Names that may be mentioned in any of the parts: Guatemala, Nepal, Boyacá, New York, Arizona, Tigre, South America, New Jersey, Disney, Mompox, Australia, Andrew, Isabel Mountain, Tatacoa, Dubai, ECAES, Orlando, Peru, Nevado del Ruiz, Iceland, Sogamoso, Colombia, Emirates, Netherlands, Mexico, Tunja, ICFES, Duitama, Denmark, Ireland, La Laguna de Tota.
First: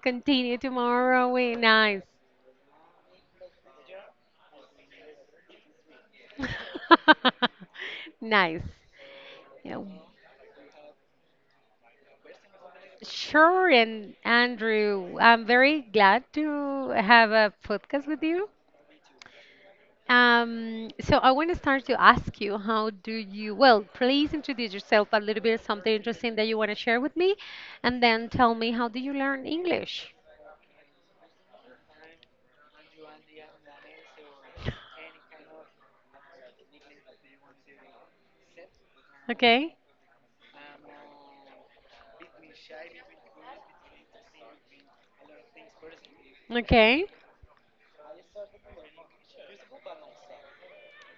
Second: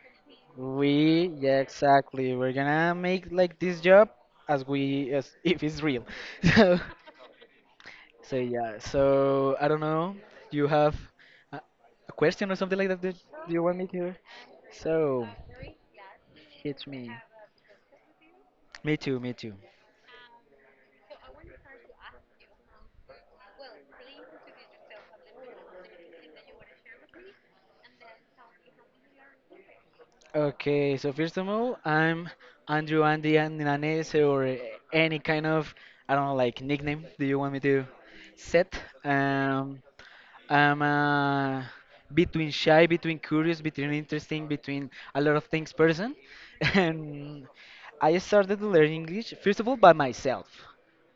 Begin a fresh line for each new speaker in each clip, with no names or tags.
continue tomorrow. We nice.
we're gonna make like this job as we as if it's real. so so
Nice.
yeah so I
Yeah,
don't know, you have a, a question or something like that you
sure,
want me to,
and Andrew,
so
I'm very glad
hit
to
me.
have a podcast with you.
Me too, me too.
So I want to start to ask you, how do you, well, please introduce yourself a little bit, something interesting that you want to share with me, and then tell me how do you learn English?
Okay, so first of all, I'm Andrew, Andy Ninanes, or any kind of, I don't know, like nickname. Do you want me to set?
Okay?
Um, I'm between shy, between curious, between interesting, between a lot of things person.
Okay?
And I started to learn English, first of all, by myself.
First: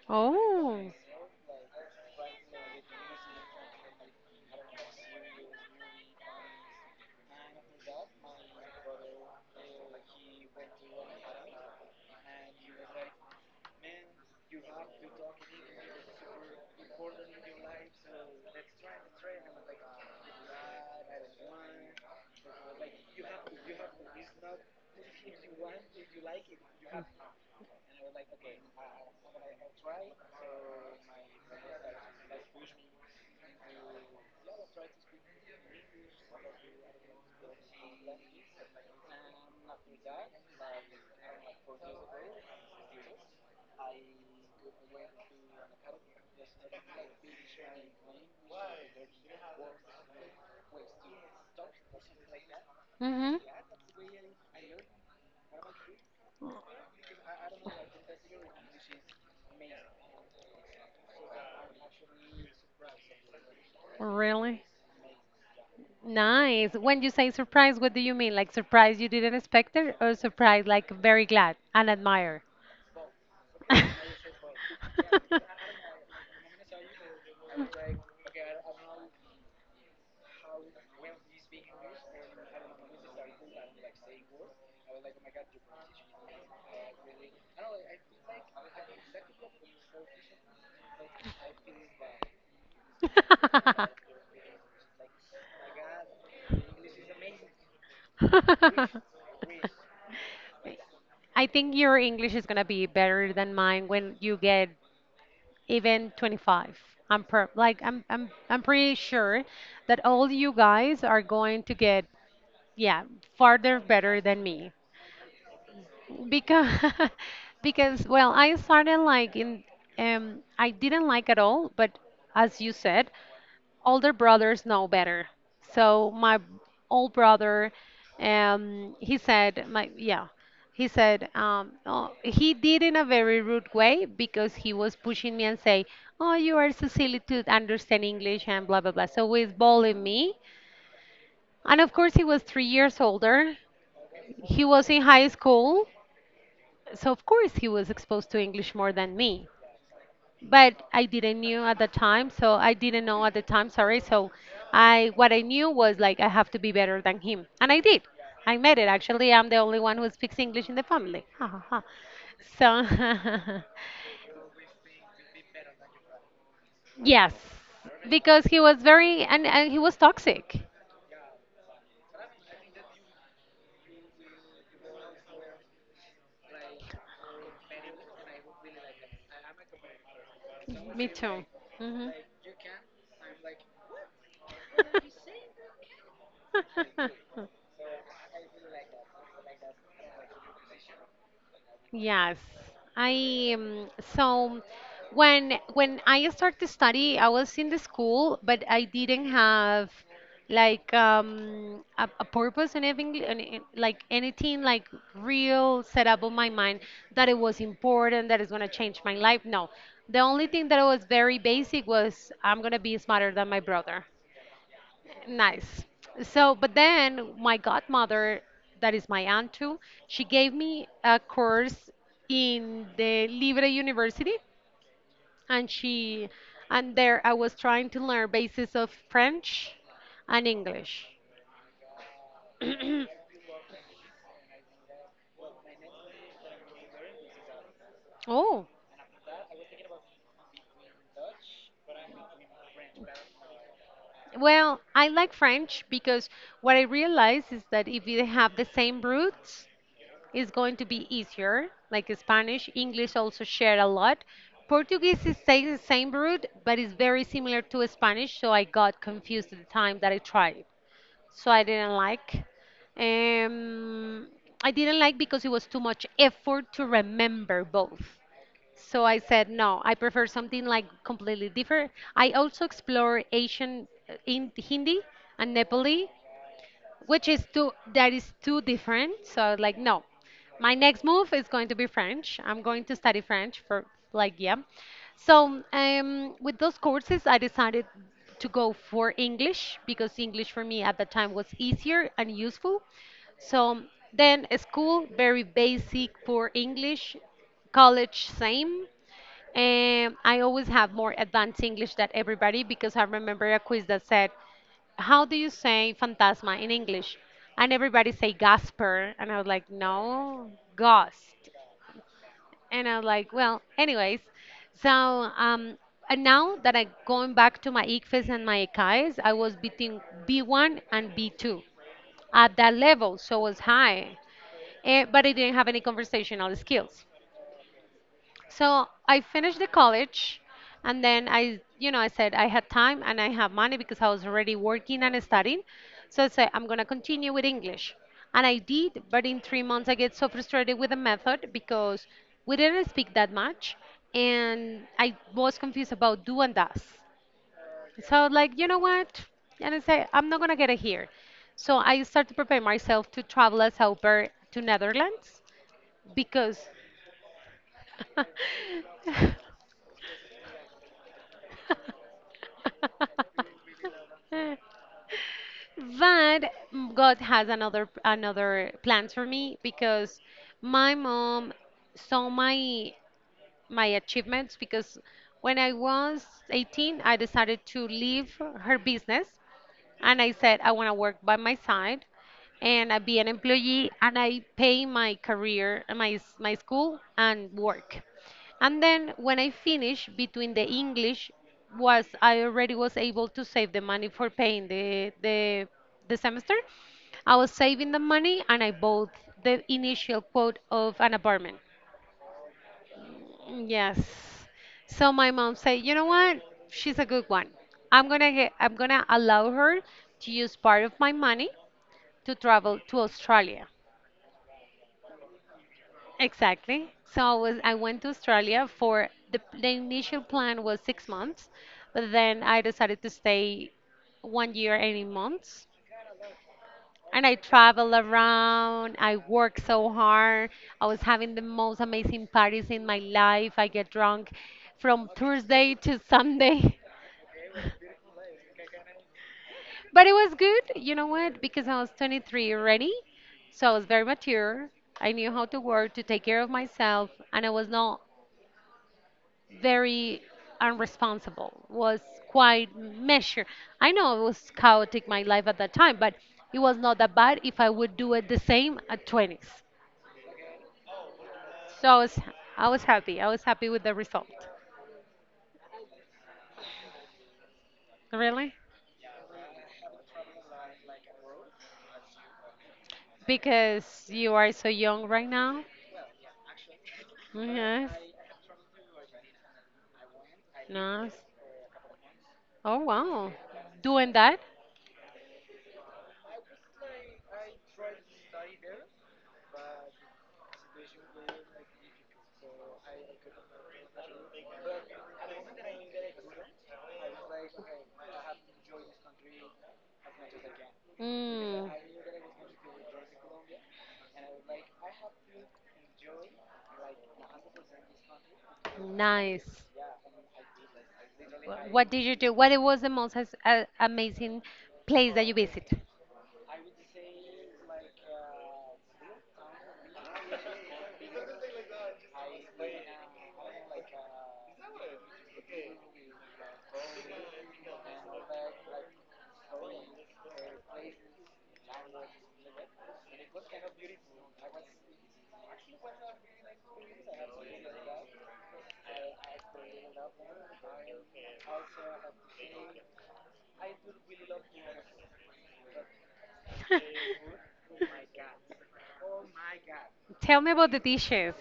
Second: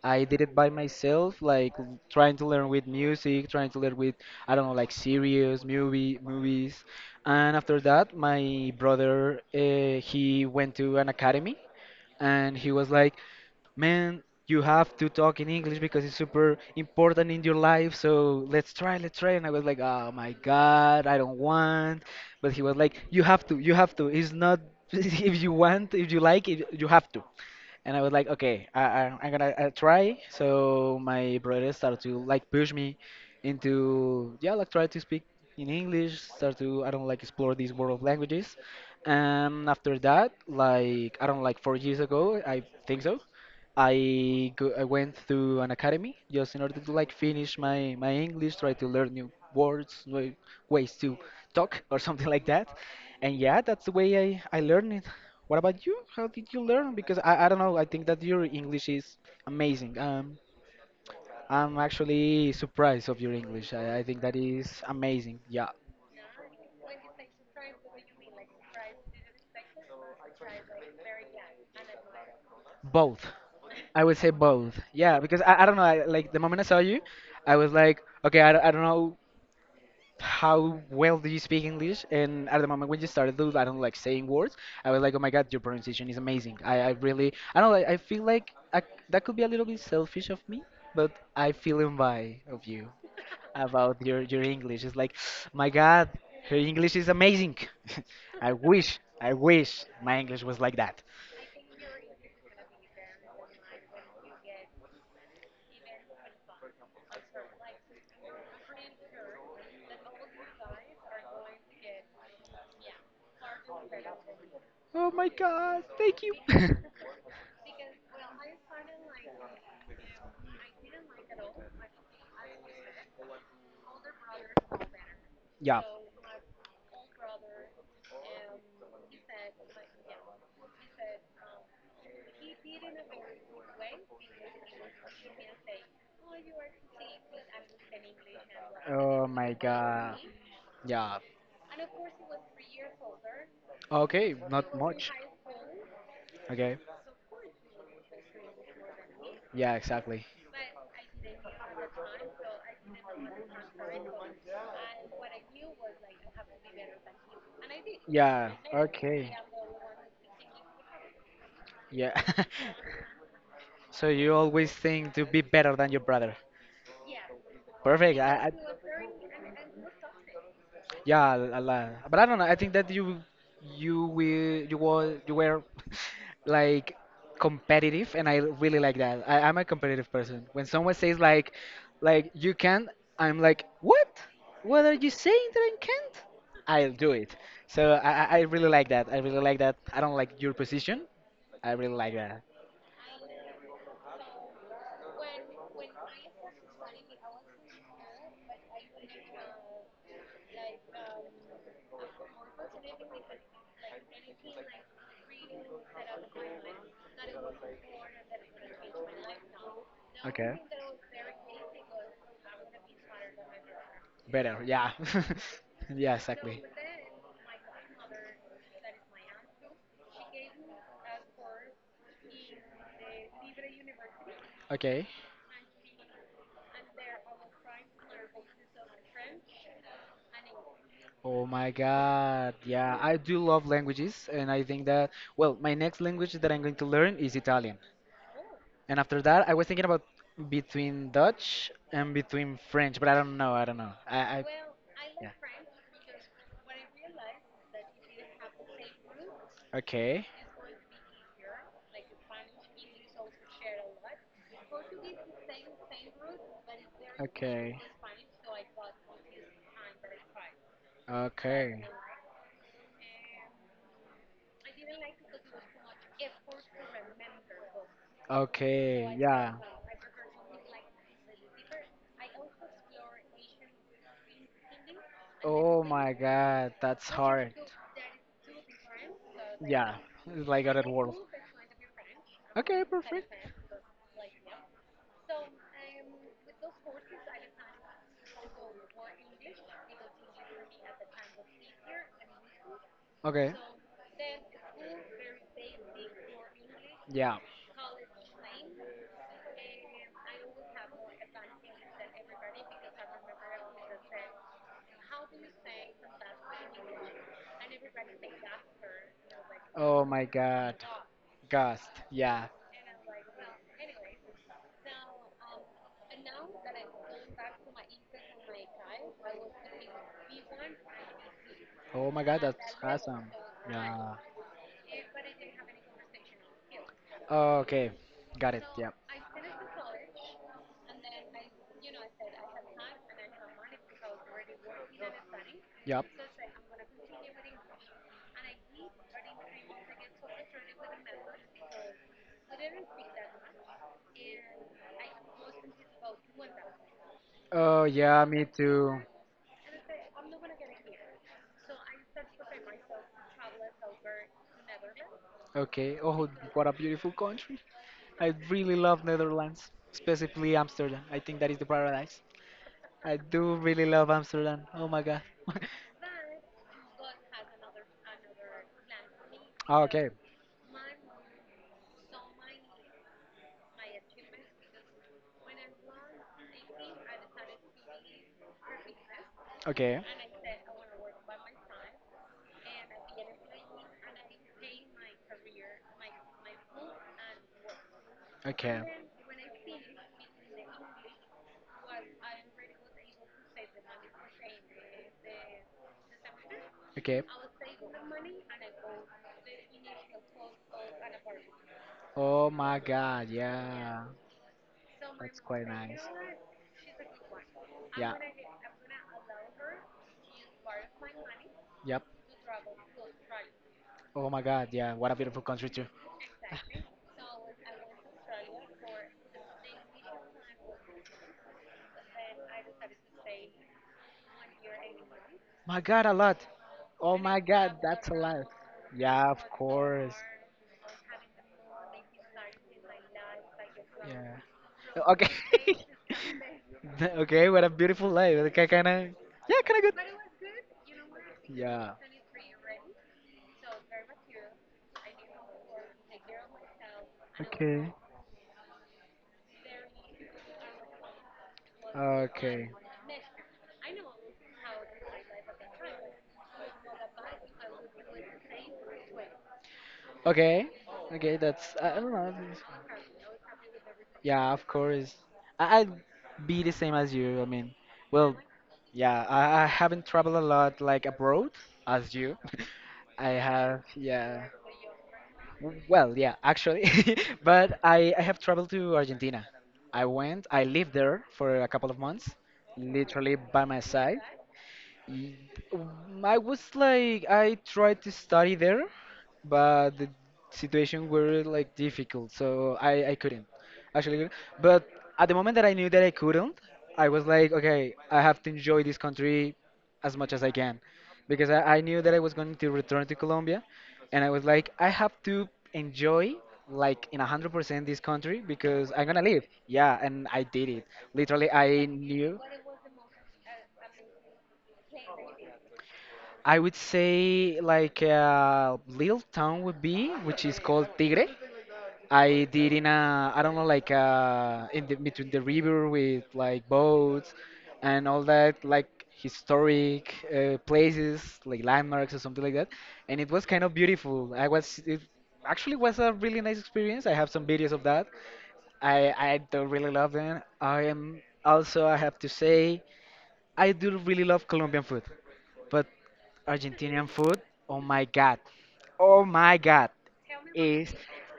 I did it by
Oh,
myself, like trying to learn with music, trying to learn with, I don't know, like series, movies. And after that, my brother, he went to an academy and he was like, man, you have to talk in English because it's super important in your life. So let's try, let's try. And I was like, oh my God, I don't want. But he was like, you have to, you have to. It's not, if you want, if you like it, you have to. And I was like, okay, I'm gonna try. So my brother started to like push me into, yeah, like try to speak in English. Start to, I don't like, explore these world of languages. And after that, like I don't like 4 years ago, I think so. I went through an academy just in order to like finish my English, try to learn new words, new ways to talk or something like that. And
mm-hmm.
yeah, that's the way I learned it. What about you? How did you learn? Because I don't know, I think that your English is amazing. I'm actually surprised of your English. I think that
Really?
is amazing. Yeah,
Nice. When you say surprise, what do you mean? Like surprise you didn't expect it, or surprise like very glad and admire?
both. I would say both. Yeah, because I don't know, I, like the moment I saw you, I was like, okay, I don't know how well do you speak English? And at the moment when you started to, I don't like, saying words, I was like, oh my God, your pronunciation is amazing. I really, I don't know, I feel like I, that could be a little bit selfish of me, but I feel in by of you about your English. It's like, my God, her English is amazing. I wish my English was like that.
I think your English is gonna be better than mine when you get even 25. I'm per like I'm pretty sure that all you guys are going to get, yeah, farther better than me
Oh my God, thank you.
because because well I started like in I didn't like at all, but as you said, older brothers know better.
Yeah.
So my old brother, he said, my yeah, he said, oh, he did in a very rude way because he was pushing me and say, oh, you are so silly to understand English and blah blah blah.
Oh
So he's
my
bullying
God.
me,
Yeah.
and of course he was 3 years older.
Okay,
He
not
was in
much.
high school,
Okay.
so of course he was exposed to English more than me.
Yeah, exactly.
But I didn't knew at the time, so I didn't know at the time, sorry. So I what I knew was like I have to be better than him. And I did.
Yeah,
I made it. Actually,
okay.
I'm the only one who speaks English in the family. Ha, ha, ha.
Yeah.
So
So you always think to be better than your brother.
yes,
Perfect.
because he was very and he was toxic.
Yeah, a lot. But I don't know. I think that you were you were like competitive, and I really like that. I'm a competitive person. When someone
Me
says
too.
like
Hmm.
like you can, I'm like, what? What are you saying that I can't? I'll do it. So I really like that. I really like that. I don't like your position. I really like
Yes,
that.
I so when I started to study, I was in the school, but I didn't have like a purpose and anything, and it- like anything like real set up on my mind that it was important, that it's gonna change my life. No, the only
Okay.
thing that was very basic was I'm gonna be smarter than my brother.
Better, yeah.
Nice.
Yeah,
So,
exactly.
but then my godmother, that is my aunt too, she gave me a course in the Libre University,
Okay.
and she, and there I was trying to learn basis of French and English.
Oh my God. Yeah, I do love languages, and I think that, well, my next language that I'm going to learn is Italian.
Oh,
And after that, I was thinking about between Dutch and between French, but I don't know. I don't know. I
well, I
yeah.
like French because what I realize is that if you have the same roots,
Okay.
is going to be easier, like Spanish. English also share a lot. Portuguese is saying the same root, but it's very similar
Okay.
to Spanish, so I got confused at the time that I tried. So I
Okay.
didn't like. Um, I didn't like because it was too much effort to remember both. So
Okay.
I said,
Yeah.
no, I prefer something like completely different. I also explore Asian in Hindi and
Oh
Nepali,
my god, that's
which is
hard.
too, that is too different, so I was like
Yeah,
no,
it's like
my
other
next
world.
move is going to be French. I'm
Okay,
going to study
perfect.
French for like yeah. So with those courses I decided to go for English because English for me at the time was easier and useful.
Okay.
So then a school very basic for English,
Yeah.
college same. I always have more advanced English than everybody because I remember a quiz that said, "How do you say phantasma in English?" And everybody say Gasper, and I was like,
Oh my
"No,
god.
ghost."
Gust. Yeah.
And I was like, "Well, anyways." So and now that I going back to my ICFES and my ECAES, I was between B1 and B2
Oh my god,
at that
that's
level,
awesome.
so it was high,
Yeah.
eh, but I didn't have any conversational skills.
Oh, okay. Got it.
So
Yeah.
I finished the college, and then I, you know, I said I had time and I have money because I was already working and studying. So I said, I'm going to continue with English. And I did, but in 3 months I get so frustrated with the method because
Yep.
we didn't speak that much and I was confused about do and does.
Oh
So I
yeah,
was
me
like, you know
too.
what? And I said, I'm not going to get it here. So I started to prepare myself to travel as helper to Netherlands
Okay. Oh,
because
what a beautiful country. I really love Netherlands, specifically Amsterdam. I think that is the paradise. I do really love Amsterdam. Oh my God.
but God has another plans for me
Okay,
because my mom saw my achievements because when I was 18, I decided to leave her business
okay, okay.
and I said I want to work by my side and I be an employee and I pay my career, my school and work. And then when I finished between the English was I already was able to save the money for paying the the semester.
Okay.
I was saving the money and I bought the initial quote of an apartment.
Oh my God.
Yes.
Yeah.
So my
That's
mom
quite
said, you
nice.
know what? She's a good one.
Yeah.
I'm gonna allow her to use part of my money
Yep.
to travel to Australia.
Oh my God, yeah, what a beautiful country too.
Exactly. So I was I went to Australia for the initial plan was 6 months, but then I decided to stay 1 year and 8 months.
My God, a lot. Oh
And I
my God,
traveled
that's a lot.
around. I
Yeah, of
worked so
course.
hard. I was having the most amazing parties in my life. I get drunk
Yeah.
from
Okay.
Thursday to Sunday.
Okay, what a beautiful life. Okay, kind of. Yeah, kind of
But it was good, you know what?
good.
Because I was
Yeah.
23 already, so I was very mature. I knew how to work, to take care of myself, and I was
Okay.
not very unresponsible. Was
Okay.
quite measured. I know it was chaotic my life at that time, but it was not that bad if I would do it the same at 20s.
Okay. Okay, that's,
So
I don't know.
I was happy. I was happy with the result.
Yeah, of course. I'd be the same as you. I mean, well,
Really?
yeah, I haven't traveled a lot like abroad as you. I have,
Because you
yeah.
are so young right now.
Well, yeah, actually, but
Yes.
I have traveled to Argentina. I lived
Nice.
there for a couple of months,
Oh wow.
literally by my
Doing
side.
that?
Y- I was like I tried to study there, but the situation were like difficult, so I couldn't actually. Couldn't. But at the moment that I knew that I couldn't, I was like, okay, I have to enjoy this country as much as I can, because
Mm,
I knew that I was going to return to Colombia, and I was like, I have to enjoy like in 100% this country because I'm gonna leave.
nice.
Yeah, and I did it. Literally, I
What did you do?
knew.
What it was the most amazing place that you visit?
I would say like a little town would be, which is called Tigre. I did in a, I don't know, like in the between the river with like boats and all that, like historic places, like landmarks or something like that. And it was kind of beautiful. I was, it actually was a really nice experience. I have some videos of that. I do really love them. I am also, I have to say, I do really love Colombian food. But Argentinian food, oh my god, oh my god,
Tell me about the
is
dishes.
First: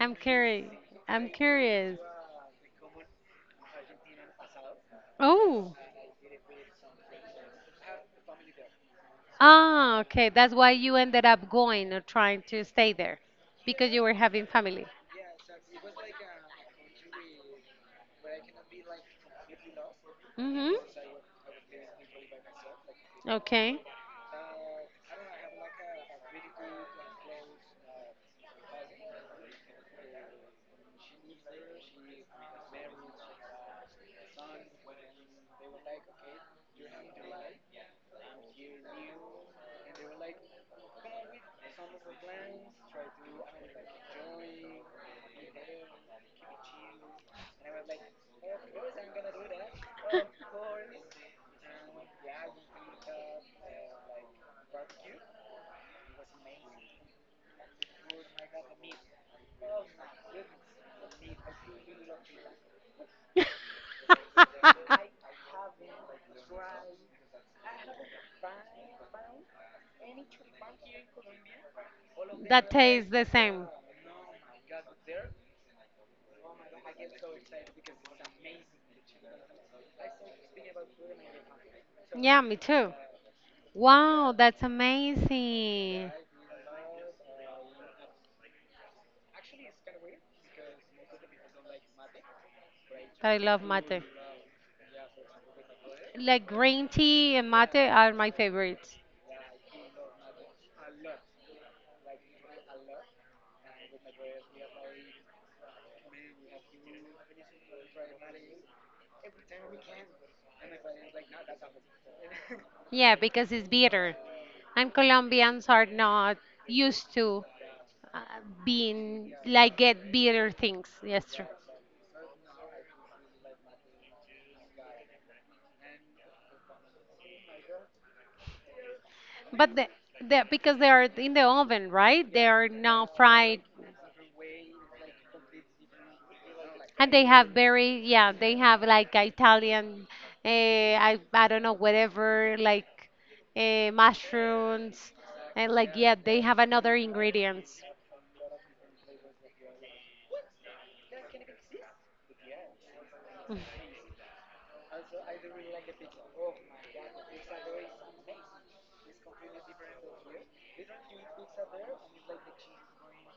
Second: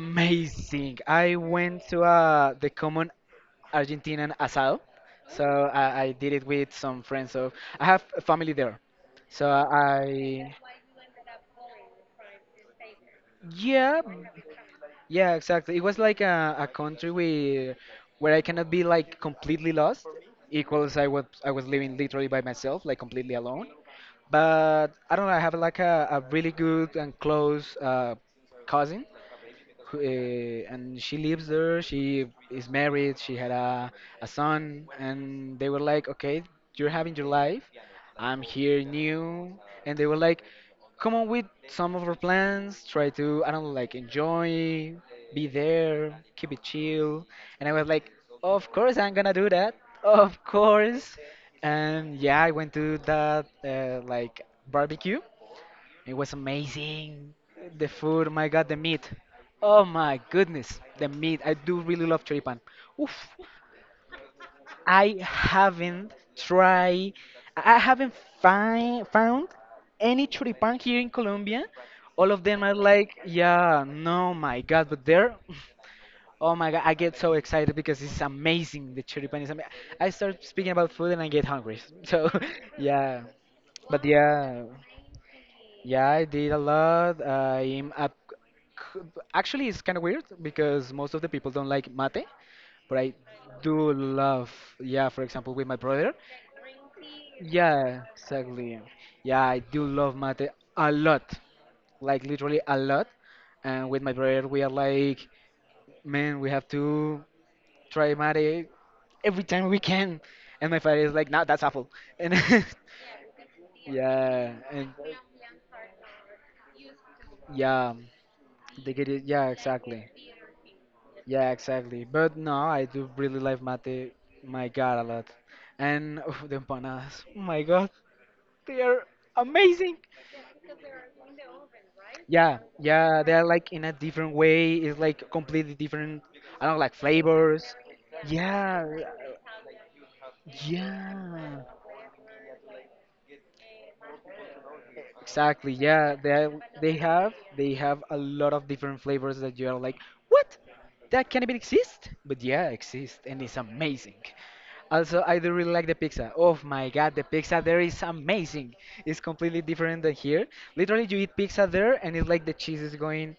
I'm curious. I'm
I went
curious.
to the common Argentinian asado, so
Oh,
I did it with some friends. So I have a family there, so
ah, okay.
I,
That's why you ended up going or trying to stay there because
yeah,
you were having family.
yeah, exactly. It was like a country where I cannot be like completely lost.
Mm-hmm.
Equals I was living literally by myself, like completely alone.
Okay.
But I don't know, I have like a really good and close cousin, and she lives there. She is married. She had a son, and they were like, "Okay, you're having your life. I'm here new." And they were like, "Come on with some of our plans. Try to, I don't know, like enjoy, be there, keep it chill." And I was like, "Of course I'm gonna do that. Of course." And yeah, I went to that like barbecue, it was amazing. The food, oh my God, the meat. Oh my goodness, the meat. I do really love choripan. Oof. I haven't tried, I haven't find, found any choripan here in Colombia. All of them
That
are
tastes
like,
the same.
yeah, no, my God, but there, oh my God, I get so excited because it's amazing. The choripan is amazing. I start speaking about food and I get hungry. So,
Yeah, me too.
yeah, but
Wow, that's
yeah. Yeah,
amazing.
I did a lot. I'm up. Actually, it's kind of weird because most of the people don't like mate, but I
I love
do
mate.
love, yeah, for example, with my brother.
Like green tea and mate
Yeah,
are my
exactly.
favorites.
Yeah, I do love mate a lot, like literally a lot. And with my brother, we are like, man, we have to try mate every time we can. And my father is like, no, that's awful. And
Yeah, because it's bitter.
yeah,
And
and
Colombians are not used to
yeah,
uh,
they get it.
being
Yeah,
like
exactly.
get bitter things. Yes, true.
Yeah, exactly. But no, I do really like mate, my God, a lot. And oof, the empanadas, oh my God, they are
But
amazing.
the because they are in the oven, right? They
Yeah,
are not
yeah, they are
fried.
like in a different way. It's like completely different. I don't know, like
And they have
flavors.
very, yeah, they have
Yeah,
like Italian, I
yeah.
don't know, whatever, like mushrooms.
Exactly.
And like,
Yeah,
yeah, they have
they
another
have, they
ingredients.
have a lot of different flavors that you are like, what? That can't even exist? But yeah, exist and it's amazing. Also, I do really like the pizza. Oh my god, the pizza there is amazing. It's completely different than here. Literally, you eat pizza there, and it's like the cheese is going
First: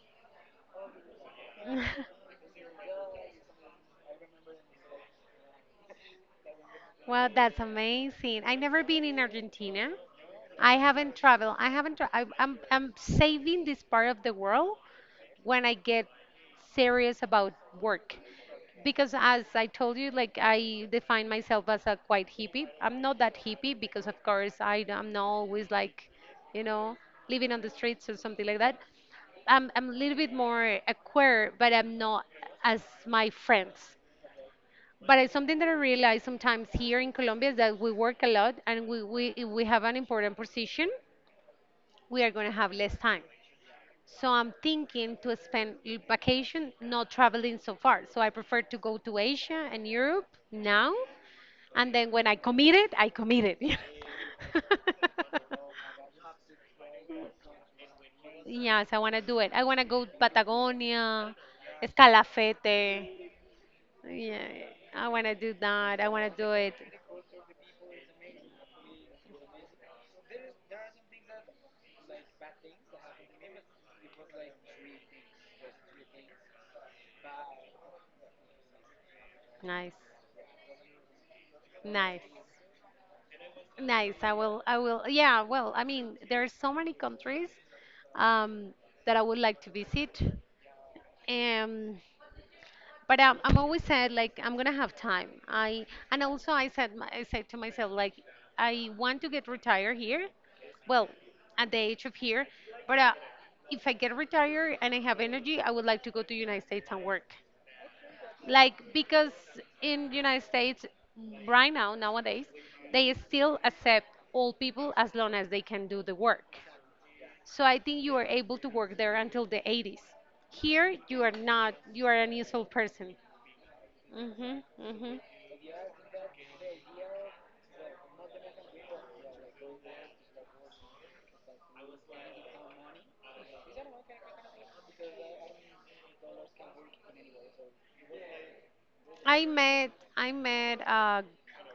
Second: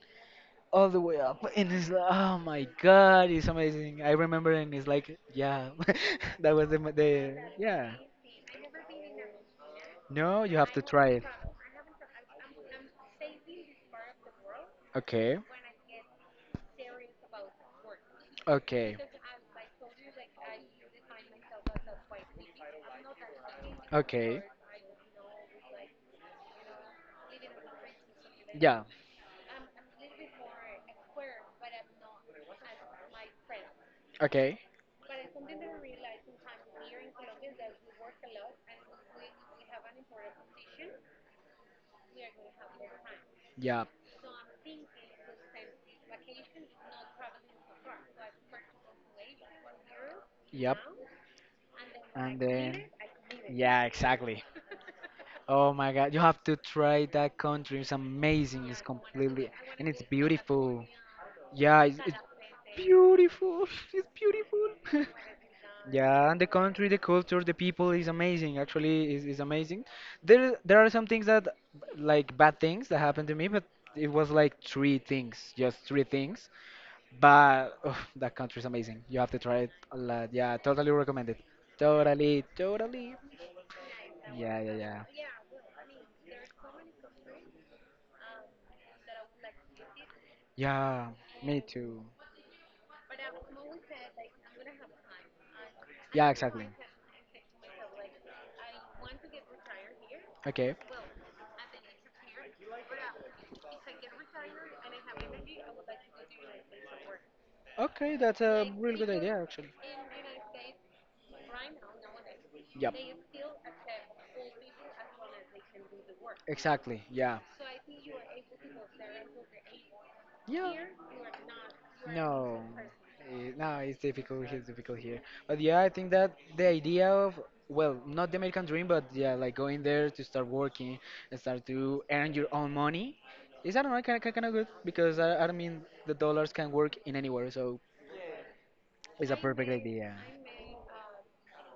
all the way up, and it's like, oh my god, it's amazing. I remember, and it's like, yeah, that was the, mo-
Well,
the
that's
yeah.
amazing. I never been in Argentina.
No, you have
I
to try
haven't
it.
traveled. I haven't, tra- I, I'm saving this part of the world
Okay,
when I get serious about work.
okay,
Because as I told you, like I define myself as a quite hippie. I'm not that hippie because, of
okay.
course, I am not always like, you know, living on the streets or something like that.
Yeah.
I'm a little bit more a queer, but I'm not as my friends.
Okay.
But it's something that I realize sometimes here in Colombia is that we work a lot and we, if we have an important position, we are going to have less time.
Yeah.
So I'm thinking to spend vacation not traveling so far. So I prefer to go to Asia and Europe
Yep.
now. And then when I
And
commit
then,
it, I commit it.
yeah, exactly. Oh my God, you have to try that country. It's amazing. It's
Yes, I want to do
completely,
it. I want to
and it's
go to
beautiful.
Patagonia,
It's
Escalafete.
beautiful. It's
Yeah,
beautiful.
I want to do that. I want
Yeah,
to
and the
do it.
country, the culture, the people is amazing. Actually, is amazing. There are some things that, like bad things that happened to me, but it was like three things, just three things. But oh, that country is amazing. You have to try it
Nice.
a lot. Yeah, totally recommend it.
Nice.
Totally, totally.
Nice. I
Yeah,
will,
yeah,
I
yeah.
will. Yeah, well, I mean, there are so many countries um, that I would like to visit.
Yeah, me
Um,
too.
but I'm always said like I'm gonna have time. I and
Yeah,
also
exactly.
I said I said to myself like I want to get retired here,
Okay.
well, at the age of here, but if I get retired and I have energy, I would like to go to United States and work.
Okay, that's a
Like
really good
because
idea, actually.
in United States right now nowadays
Yep.
they still accept all people as long as they can do the work.
Exactly. Yeah.
So I think you are able to work there until the 80s.
Yeah.
Here you are not. You are an
No,
useful person.
eh, no,
Mhm,
it's difficult
mhm.
here. But yeah, I think that the idea of, well, not the American dream, but yeah, like going there to start working and start to earn your own money is, I don't know, kind of good because I mean, the dollars can work in anywhere, so it's a
I
perfect
met
idea.
I met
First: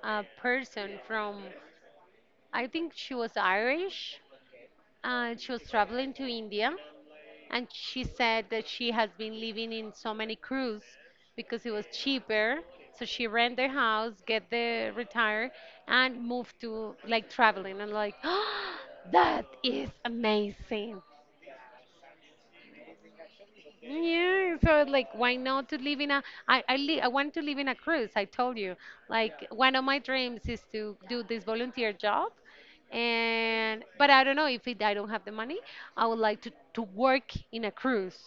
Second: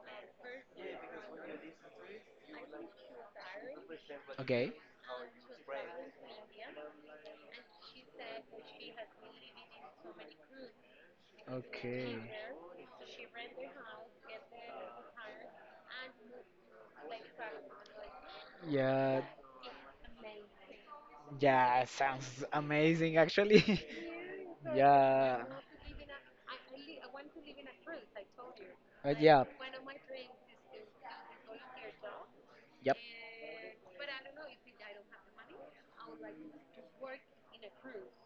a person from I think she was Irish
Okay.
and she was traveling to India and she said that she has been living in so many crews because it was
Okay.
cheaper. So she rent their house, get the retire and move to like traveling and like
Yeah,
that is amazing.
yeah, sounds amazing actually.
Yeah, so like, why
Yeah.
not to live in a? I want to live in a cruise. I told you,
Yeah.
like, one of my dreams is to do this volunteer job,
Yep.
and but I don't know if it, I don't have the money. I would like to work in a cruise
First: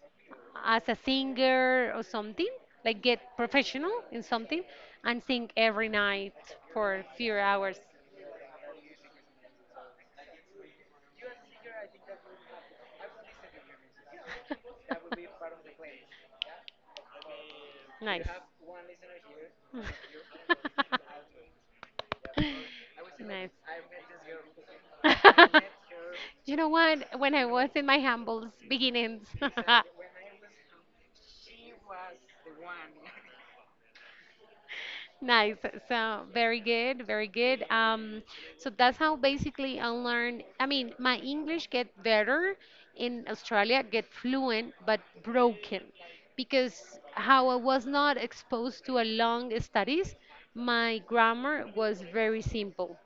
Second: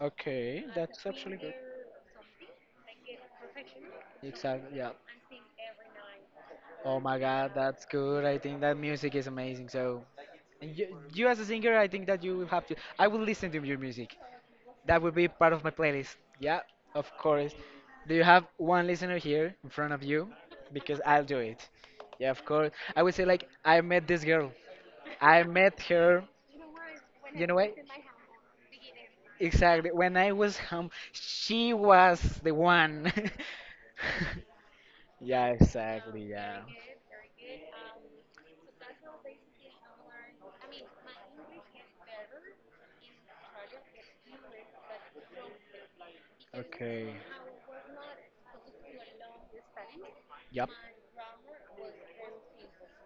Okay,
as a
that's actually good.
singer or something, like get professional in something
Exactly. Yeah.
and sing every night for
Oh
a
my
few
God,
hours.
that's good. I think that music is amazing. So, and you as a singer, I think that you will have to. I will listen to your music. That would be part of my playlist. Yeah, of course. Do you
nice.
have one listener here in front of you? Because I'll do it. Yeah, of course. I would say like I met this girl. I met her.
You know what? When I
You know
was
what?
in my humble beginnings,
Exactly. When I was home, she was the one. Yeah,
nice.
exactly.
So
Yeah.
very good, very good. So that's how basically I learned. I mean, my English get better in Australia, get fluent, but broken, because
Okay.
how I was not exposed to a long studies,
Yep.
my grammar was very simple.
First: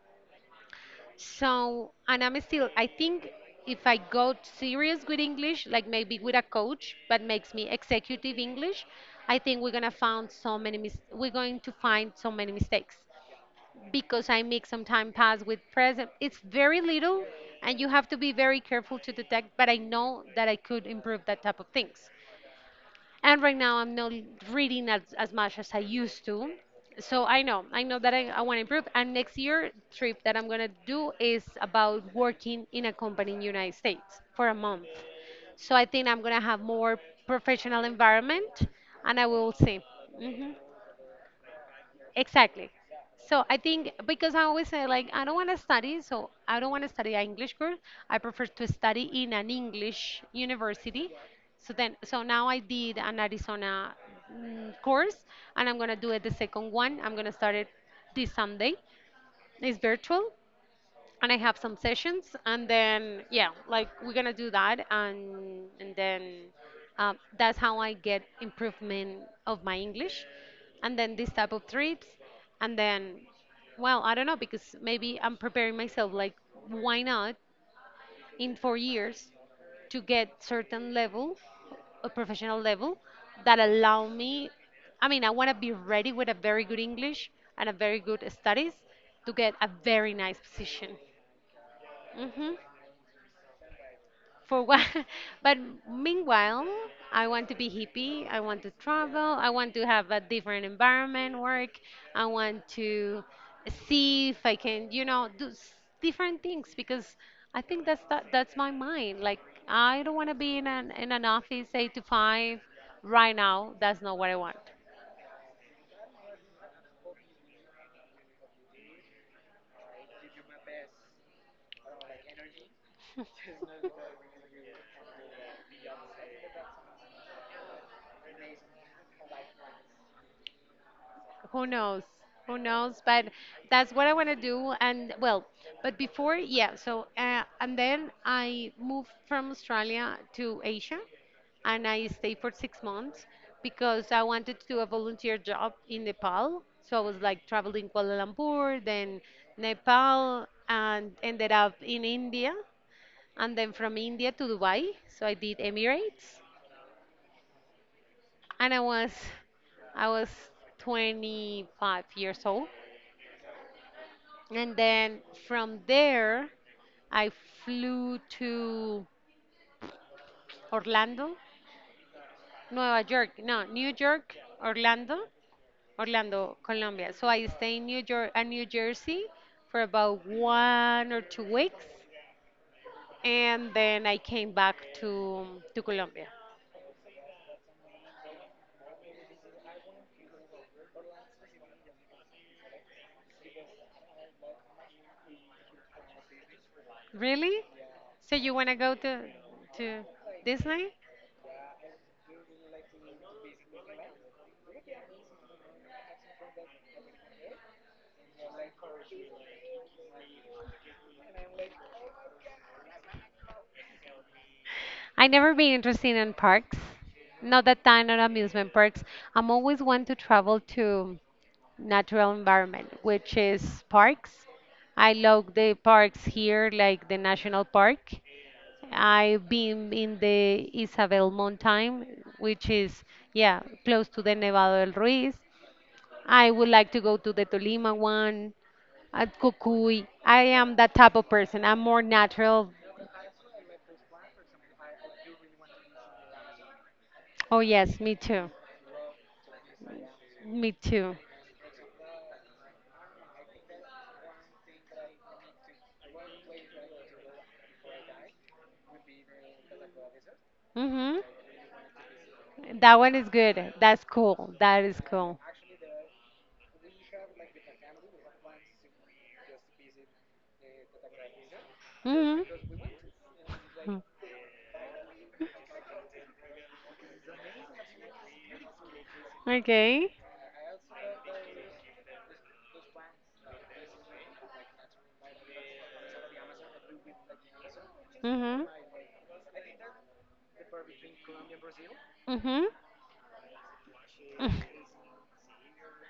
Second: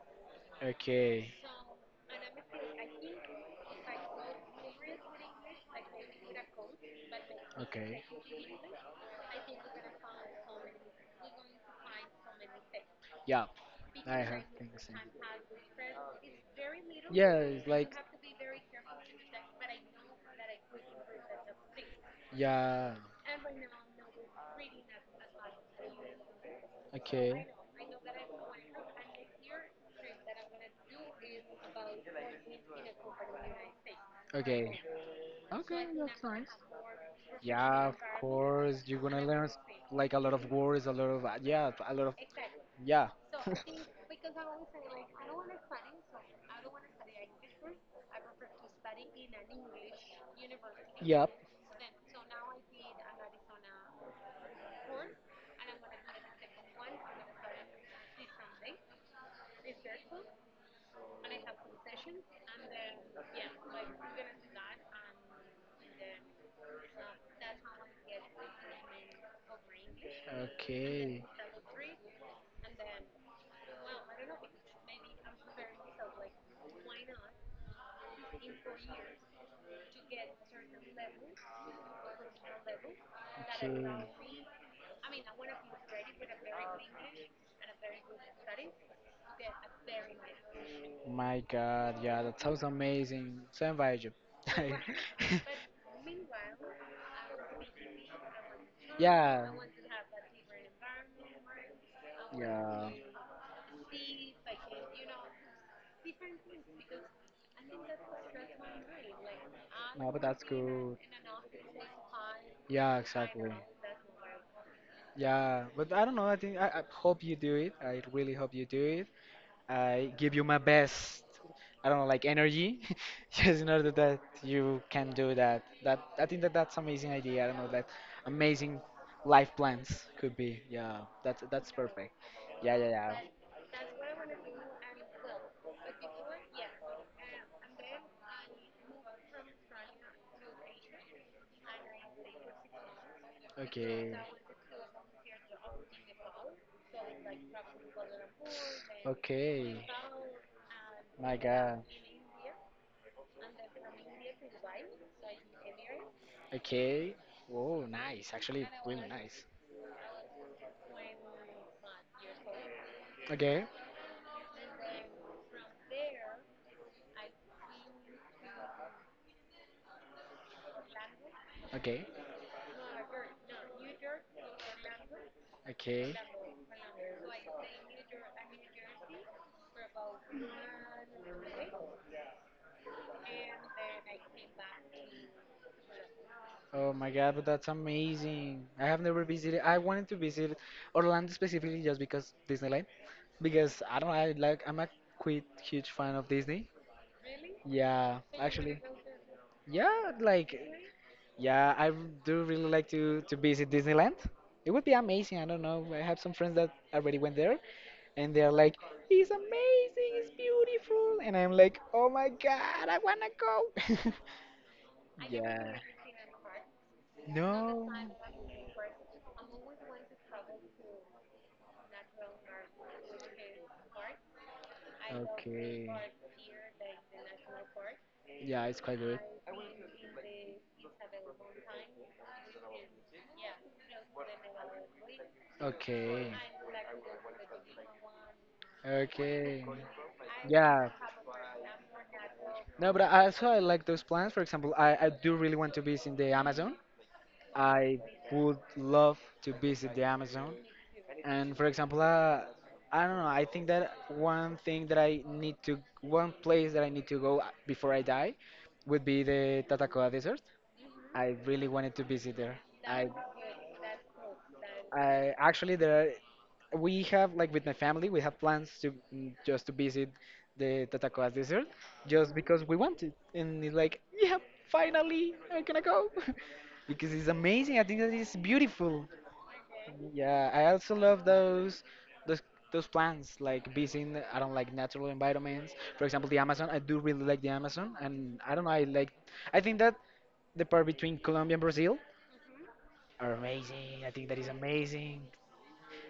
Okay.
So, and I'm still, I think if I got serious with English, like maybe with a coach, but makes me
Okay.
executive English, I think we're gonna find so many we're going to find so many mistakes
Yeah. I
because I
have
mix some
things.
time past with present. It's very little,
Yeah, it's
and you
like.
have to be very careful to detect. But I know that I could improve that type of things,
Yeah.
and right now I'm not reading as much as I used to. So i
Okay.
know i know that I want to improve, and next year trip that I'm going to do is about working in a company in United States for a
Okay.
month. So I think I'm going to have more professional
Yeah, of
environment,
course. You're
and
gonna
I
learn
will
s-
see.
like a lot of words, a lot of yeah, a lot of
Exactly.
yeah.
So I think because I always say like I don't want to study, so I don't want to study an English course. I prefer to study in an English university.
Yep.
So now I did an Arizona course, and I'm gonna do it the second one. I'm gonna start it this Sunday. It's virtual, and I have some sessions, and then yeah, like we're gonna do that, and then that's how I get improvement of my English, and then
Okay.
this type of trips, and then well, I don't know because maybe I'm preparing myself. Like, why not in 4 years to get certain level, a professional level, that
Okay.
allow me. I mean, I want to be ready with a very good English and a very good studies to get a very nice position.
My God, yeah, that
Hmm.
sounds amazing. Same by you.
For what? But meanwhile, I want to be hippie, I want to travel,
Yeah,
I want to have a different environment work, I want
yeah.
to see if I can, you know, do different things because I think that's my mind. Like, I
No,
don't
but
want to
that's
be in an
good.
in an office 8 to 5.
Yeah,
Right
exactly.
now that's not what I want.
Yeah, but I don't know. I think I hope you do it. I really hope you do. I give you my best, I don't know, like energy, just in order that you can do that. That I think that that's amazing idea. I don't know that amazing life plans could be. Yeah, that's
Who
that's
knows?
perfect.
Who
Yeah, yeah,
knows?
yeah.
But that's what I want to do. And well, but before, yeah. So and then I moved from Australia to Asia, and I stayed for 6 months because
Okay.
I wanted to do a volunteer job in Nepal. So I was like traveling Kuala Lumpur, then
Okay.
Nepal, and
My
ended up
God.
in India, and then from India to Dubai. So I did Emirates,
Okay. Whoa, nice. Actually,
and
really nice.
I was 25 years old.
Okay.
And then from there, I flew to Orlando,
Okay.
Nueva York, no, New York, Orlando,
Okay.
Orlando, Colombia. So I stayed in New York and New Jersey for about one or two weeks, and then I came back to Colombia.
Oh my God, but that's amazing. I have never visited. I wanted to visit Orlando specifically just because Disneyland. Because I don't know, I like I'm a quite huge fan of Disney.
Really?
Yeah,
So you wanna
actually.
go to
Yeah, like
Disney?
yeah, I r- do really like to visit Disneyland. It would be amazing. I don't know. I have some friends that already went there, and they're like, "It's amazing. It's beautiful." And I'm like, "Oh my God, I wanna go."
I never been
Yeah.
interested in parks. Not that
No.
time, not amusement parks. I'm always one to travel to natural environment, which is parks. I love the
Okay.
parks here, like the national park.
Yeah, it's quite good.
I've been in the Isabel Mountain, which is yeah close to the Nevado del Ruiz.
Okay.
I would like to go to the Tolima one, at
Okay.
Cucuy. I am
Yeah.
that type of person. I'm more natural.
No, but I also I like those plans. For example, I do really want to visit the Amazon.
Oh yes,
I
me too.
would love to visit the Amazon.
Me too.
And for example, I don't know. I think that one thing that I need to, one place that I need to go before I die, would be the Tatacoa Desert.
Mm-hmm.
I really wanted to visit there.
That
I,
one is good. That's cool. That is
I
cool.
actually there. We have like with my family we have plans to just to visit the Tatacoas desert just because we want it, and it's
Mm-hmm.
like yeah, finally I'm gonna go because it's amazing. I think that it's beautiful.
Okay.
Yeah, I also love those those plans like visiting, I don't like natural environments. For example, the Amazon, I do really like the Amazon, and I
Mm-hmm.
don't know, I like I think that the part between Colombia and Brazil
Mm-hmm.
are amazing. I think that is amazing.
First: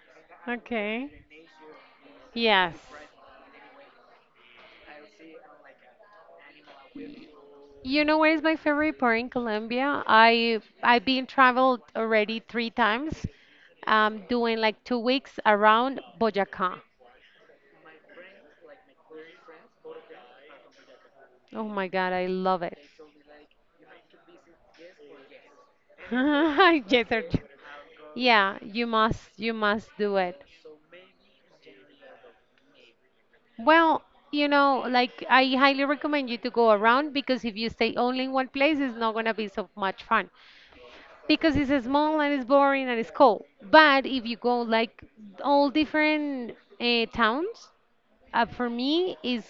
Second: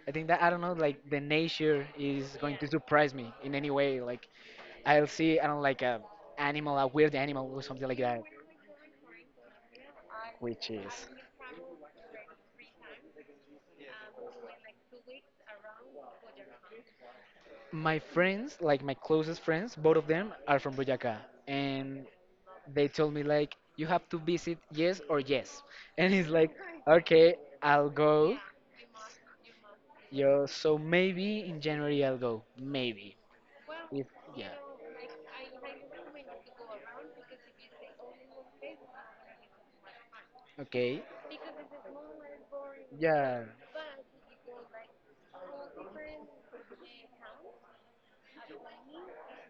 I think that I don't know, like
Okay.
the nature is going to
Yes.
surprise me in any way. Like I'll see, I don't like a animal, a weird animal or something like
You know
that,
where is my favorite part in Colombia?
which
I've
is
been traveled already three times. Doing like 2 weeks around Boyacá.
my friends, like my closest friends, both of them are from Boyacá,
Oh my
and
God, I love it.
they told me like you have to visit yes or yes, and it's like
Yes, sir.
okay, I'll go.
Yeah, you must do it.
Yo, so maybe in January I'll go, maybe
Well,
if
you
yeah,
know, like I highly recommend you to go around because if you stay only in one place, it's not gonna be so much fun,
okay,
because it's small and it's boring and it's cold.
yeah.
But if you go like all different towns, uh, for me is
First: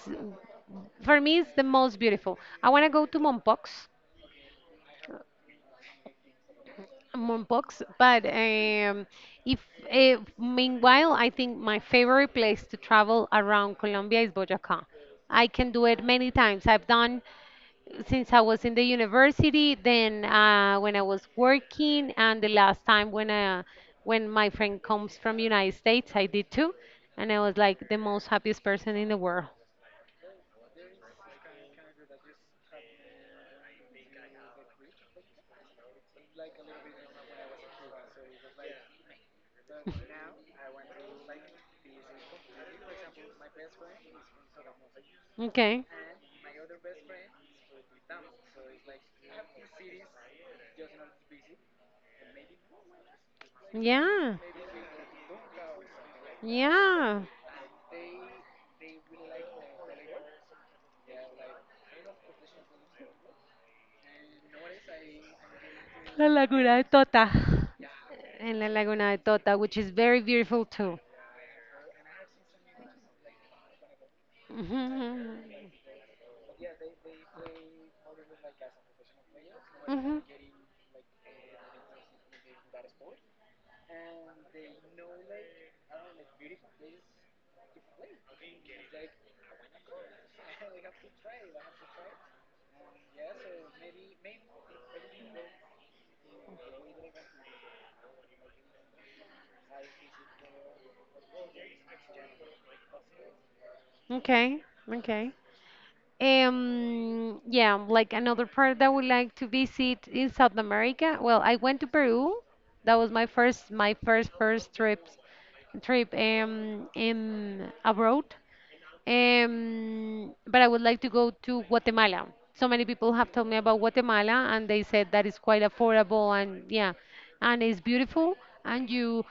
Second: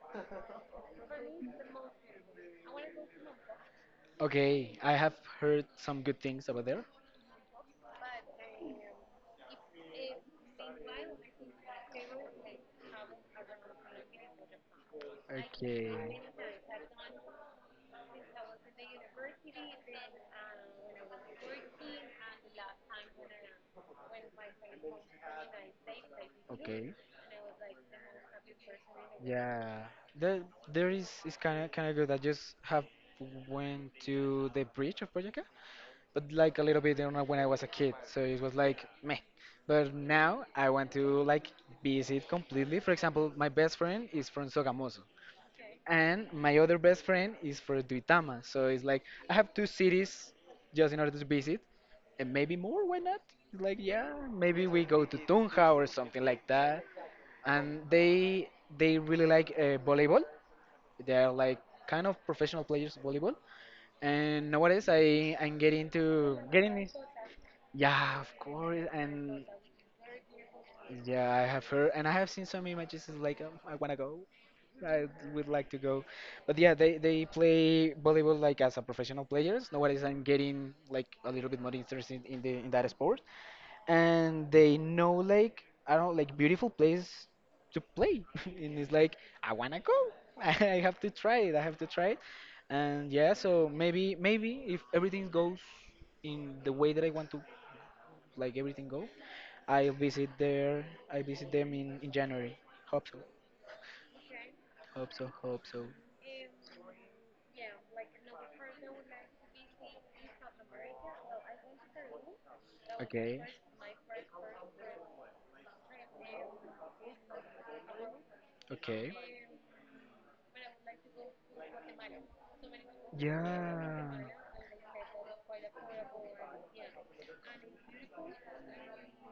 for me it's the most beautiful. I want to go to Mompox,
Okay, I have heard some good things about there.
Mompox, but if meanwhile I think my favorite place to travel around Colombia is Boyacá. I can do it
Okay,
many times. I've done since I was in the university, then when I was working, and the last time when my friend comes from United States, I did too,
okay,
and I was like the most happiest person in the world.
yeah. The there is kind of good. I just have went to the bridge of Boyacá, but like a little bit you know, when I was a kid, so it was like meh. But now I want to like visit completely. For example, my best friend is from Sogamoso,
Okay.
and my other best friend is from Duitama. So it's like I have two cities just in order to visit, and maybe more. Why not? It's like yeah,
Yeah.
maybe we go to Tunja or something like that.
Yeah.
And they really like volleyball. They are like kind of professional players of volleyball. And nowadays I'm getting
La
to getting
Laguna de
this.
Tota.
Yeah, of
In La
course.
Laguna de
And
Tota, which is very beautiful too.
yeah, I have heard, and I have seen some images. It's like, I wanna go. I
Hmm.
would like to go, but yeah, they play volleyball like as a professional players. Nowadays,
Hmm.
I'm getting like a little bit more interested in the in that sport, and they know like I don't like beautiful place to play, and it's like I wanna go. I have to try it. I have to try it, and yeah, so maybe if everything goes in the way that I want to, like everything go, I visit there. I visit them in January. Hope so.
Okay.
Hope so,
Okay.
hope so.
Yeah, like another part that I would like to visit in South America. Well, I went to Peru. That was my
Okay.
first, first trip, trip in abroad.
Okay.
But I would like to go to Guatemala. So many people have told me about
Yeah.
Guatemala, and they said that it's quite affordable and yeah, and it's beautiful, and you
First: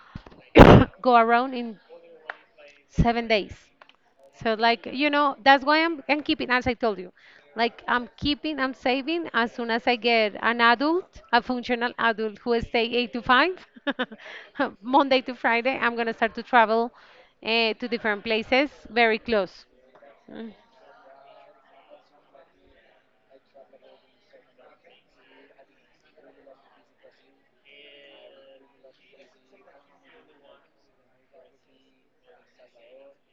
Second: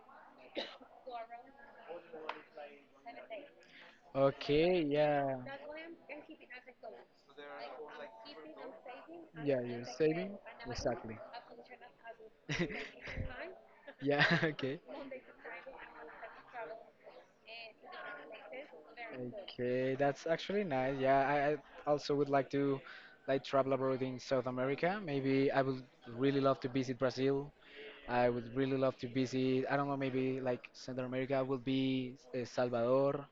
go around in 7 days. So
Okay.
like you know,
Yeah.
that's why I'm keeping, as I told you, like I'm saving as
Yeah,
soon
you're
as I get
saving.
an
Exactly.
adult, a functional adult who will stay eight to five,
Yeah. Okay.
Monday to Friday. I'm gonna start to travel to different places very close.
Okay, that's
Mm,
actually nice. Yeah, I also would like to like travel abroad in South America. Maybe I would really love to visit Brazil. I would really love to visit, I don't know, maybe like Central America would be El Salvador.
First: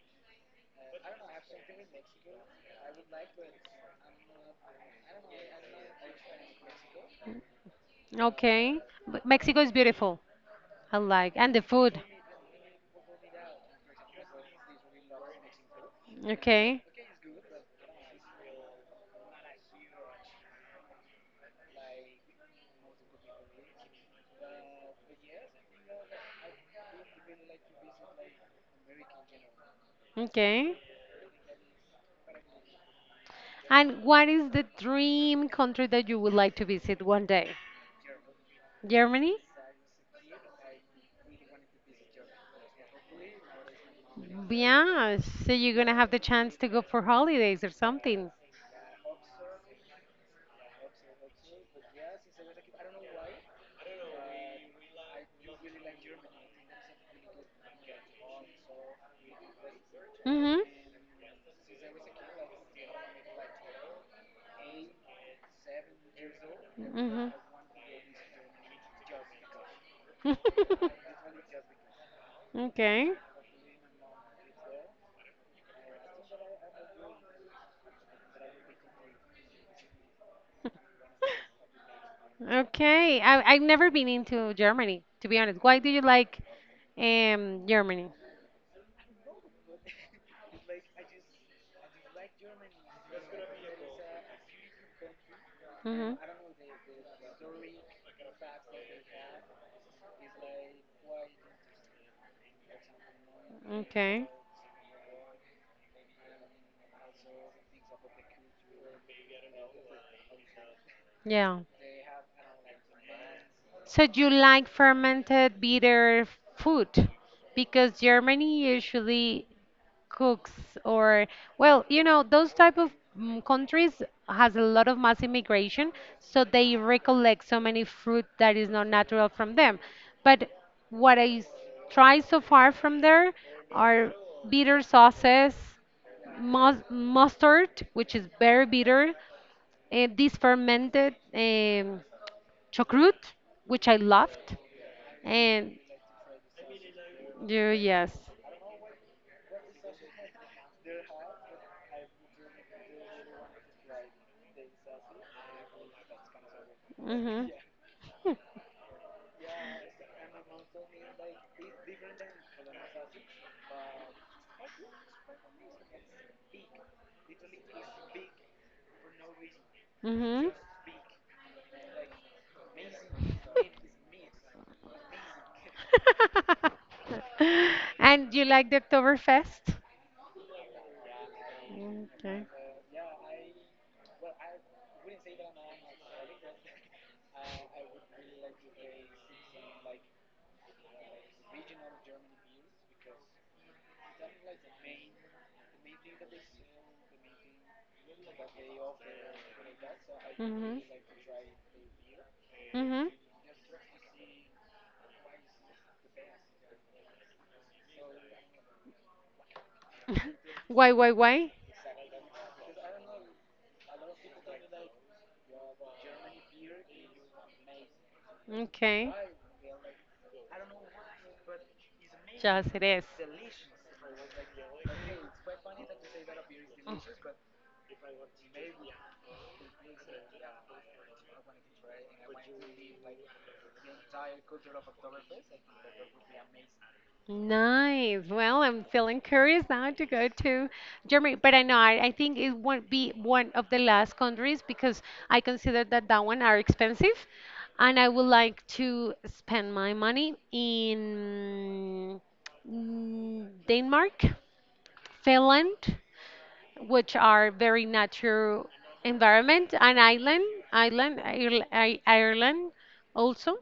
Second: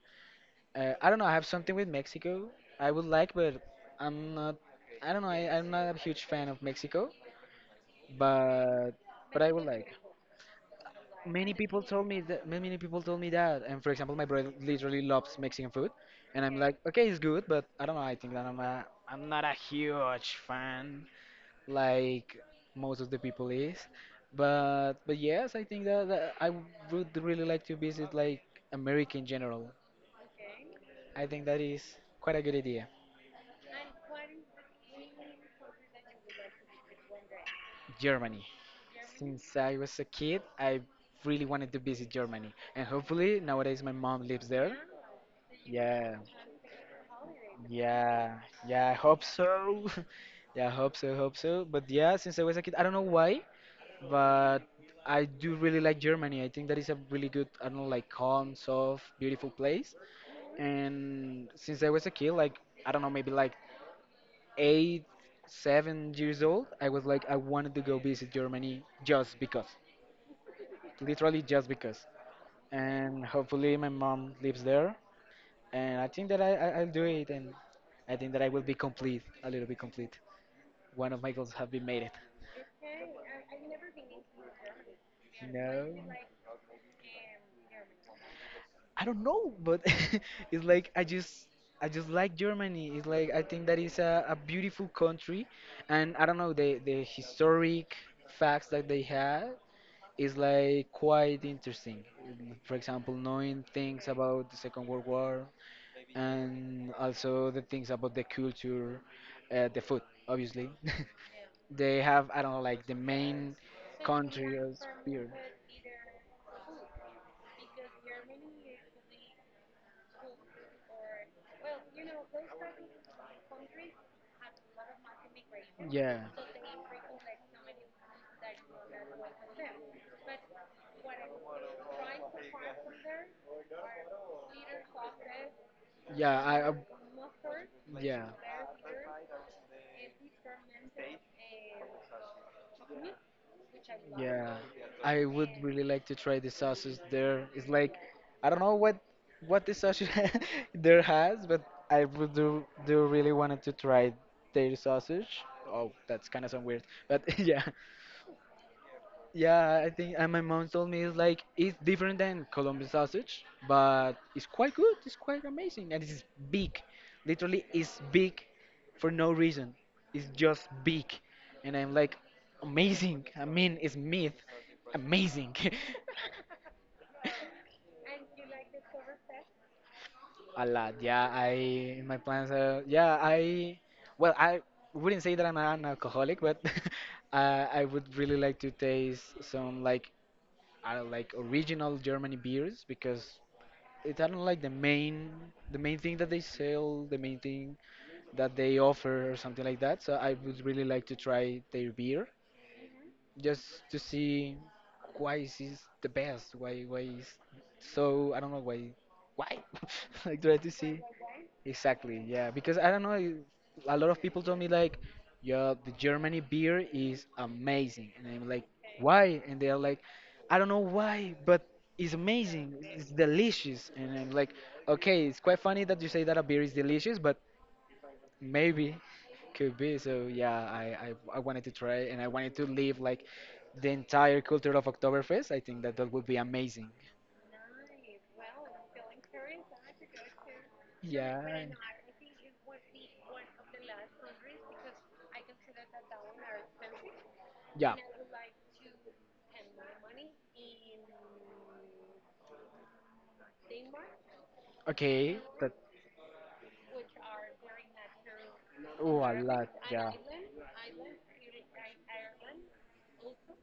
I don't know, I have something with Mexico. I would like, but I'm not, I don't know, I'm not a huge fan of Mexico,
okay.
but
But
but I
Mexico
would
is
like.
beautiful. I like and
Many
the
people
food.
told me that ma- many people told me that. And for example, my brother literally loves Mexican food, and I'm like,
Okay,
okay, it's good, but I don't know. I think that I'm not a huge fan like most of the people is. But yes, I think that, that I would really like to visit like America in general.
okay.
I think that is quite a good idea.
And what is the dream country that you would like to visit one day?
Germany.
Germany?
Since I was a kid, I really wanted to visit Germany, and hopefully nowadays my mom lives there.
Yeah, so you're gonna have
Yeah.
the chance to go for holidays or something.
Yeah, yeah, I hope so. Yeah, I hope so, hope so. But yeah, since I was a kid, I don't know why, but I do really like Germany. I think that is a really good, I don't know, like calm, soft, beautiful place.
Mm-hmm.
And since I was a kid, like, I don't know, maybe like eight, 7 years old, I was like,
Mm-hmm.
I wanted to go visit Germany just because. Literally just because.
Okay.
And hopefully my mom lives there. And I think that I'll do it, and I think that I will be complete, a little bit complete. One of my goals have been made it.
Okay. I, I've never been into Germany, to be honest. Why do you like Germany?
I don't know, but it's like I just like Germany. It's like I think that is a beautiful country,
Mm-hmm.
and I don't know the historic facts that they have is like quite interesting. For example, knowing things
Okay.
about the Second World War and also the things about the culture, the food, obviously.
Yeah.
They have I don't know like the main
So you
country
like
of beer.
fermented bitter food? Because Germany usually cooks or well, you know, those type of countries has a lot of mass immigration,
Yeah.
so they recollect so many fruit that is not natural from them. But what try so far from there are bitter sauces,
Yeah. I. I
mustard, which
yeah.
is very bitter, and this fermented chocrut, which I loved,
Yeah, I would
and
really like to try the sausage there. It's
yeah,
like
yes,
I don't know what the sausage there has, but I would do, do really wanted to try their sausage. Oh, that's kind of sound weird, but
mhm,
yeah, yeah, I think, and my mom told me it's like it's different than Colombian sausage, but it's quite good. It's quite amazing, and it's big. Literally, it's big for no reason. It's
mhm.
just big, and I'm like, amazing. I mean, it's meat, amazing.
And you like the Oktoberfest?
A lot, yeah. I in my
Okay.
plans, yeah. I well, I wouldn't say that I'm an alcoholic, but I would really like to taste some like original Germany beers because it I do not like the main thing that they sell, the main thing that they offer or something like that. So I would
Mhm.
really like to try their beer
Mhm.
just to see why is this the best, why is so I don't know why like try to see.
Why, why?
Exactly, yeah. Because I don't know, you- a lot of people told me like, yeah, the Germany beer is amazing, and I'm like,
Okay.
why? And they're like, I don't know why, but it's
Yes,
amazing.
it is.
It's delicious, and I'm like, okay, it's quite funny that you say that a beer is delicious, but maybe could be. So yeah, I wanted to try and I wanted to live like the entire culture of Oktoberfest. I think that that would be amazing.
Nice. Well, I'm feeling curious now to go to Germany, but I
Yeah.
know I think it won't be one of the last countries because I consider that that one are expensive,
Yeah.
and I would like to spend my money in Denmark,
Okay.
Finland, which are very natural
Oh, a lot.
environment, and
Yeah.
Ireland, Ireland also.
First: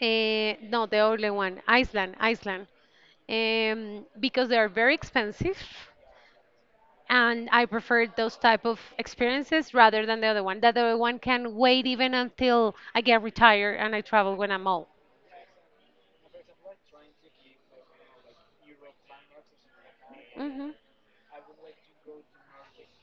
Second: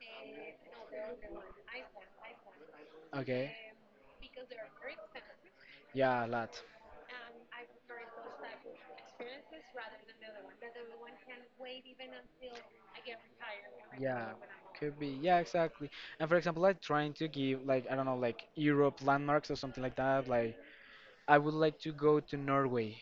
Eh, no, the other one, Iceland, Iceland,
Okay.
because they are very expensive,
Yeah, a lot.
and I prefer those type of experiences rather than the other one. That other one can wait even until I get retired and I
Yeah,
travel when I'm old.
could be. Yeah, exactly. And for example, like trying to give like I don't know like Europe landmarks or something like that. Like
Hmm.
I would like to go to Norway.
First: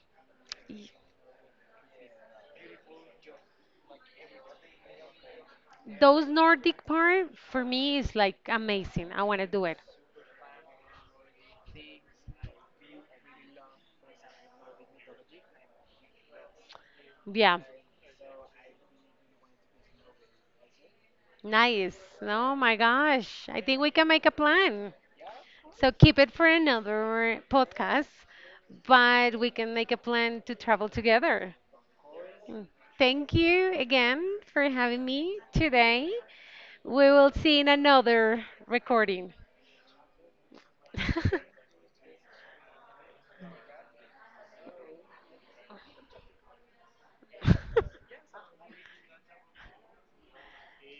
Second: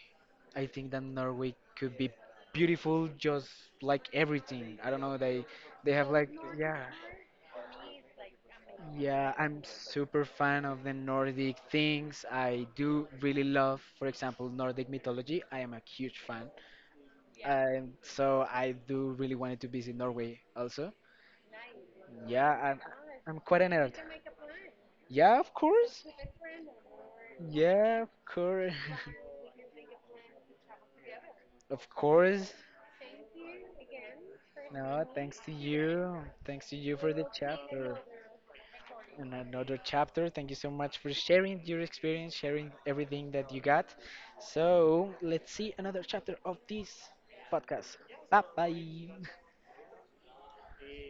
I think that Norway could be beautiful, just like everything. I don't know. They have
Those
like
Nordic
yeah
part for me is like amazing. I
yeah.
want to
I'm
do it.
super fan of the Nordic things. I do really love, for example, Nordic mythology. I am a huge fan,
Yeah,
and so I do really wanted to visit Norway also.
nice.
Yeah,
Oh my
I'm
gosh,
quite
I
an
think we
nerd.
can make a plan.
Yeah, of
So
course.
keep it for another
Yeah, of
podcast,
course.
but we can make a plan to travel together.
Of course.
Mm. Thank you again for
No,
having me
thanks to
today.
you. Thanks to you
We
for the
will see in
chapter.
another
And
recording.
another chapter. Thank you so much for sharing your experience, sharing everything that you got. So let's see another chapter of this podcast. Bye bye.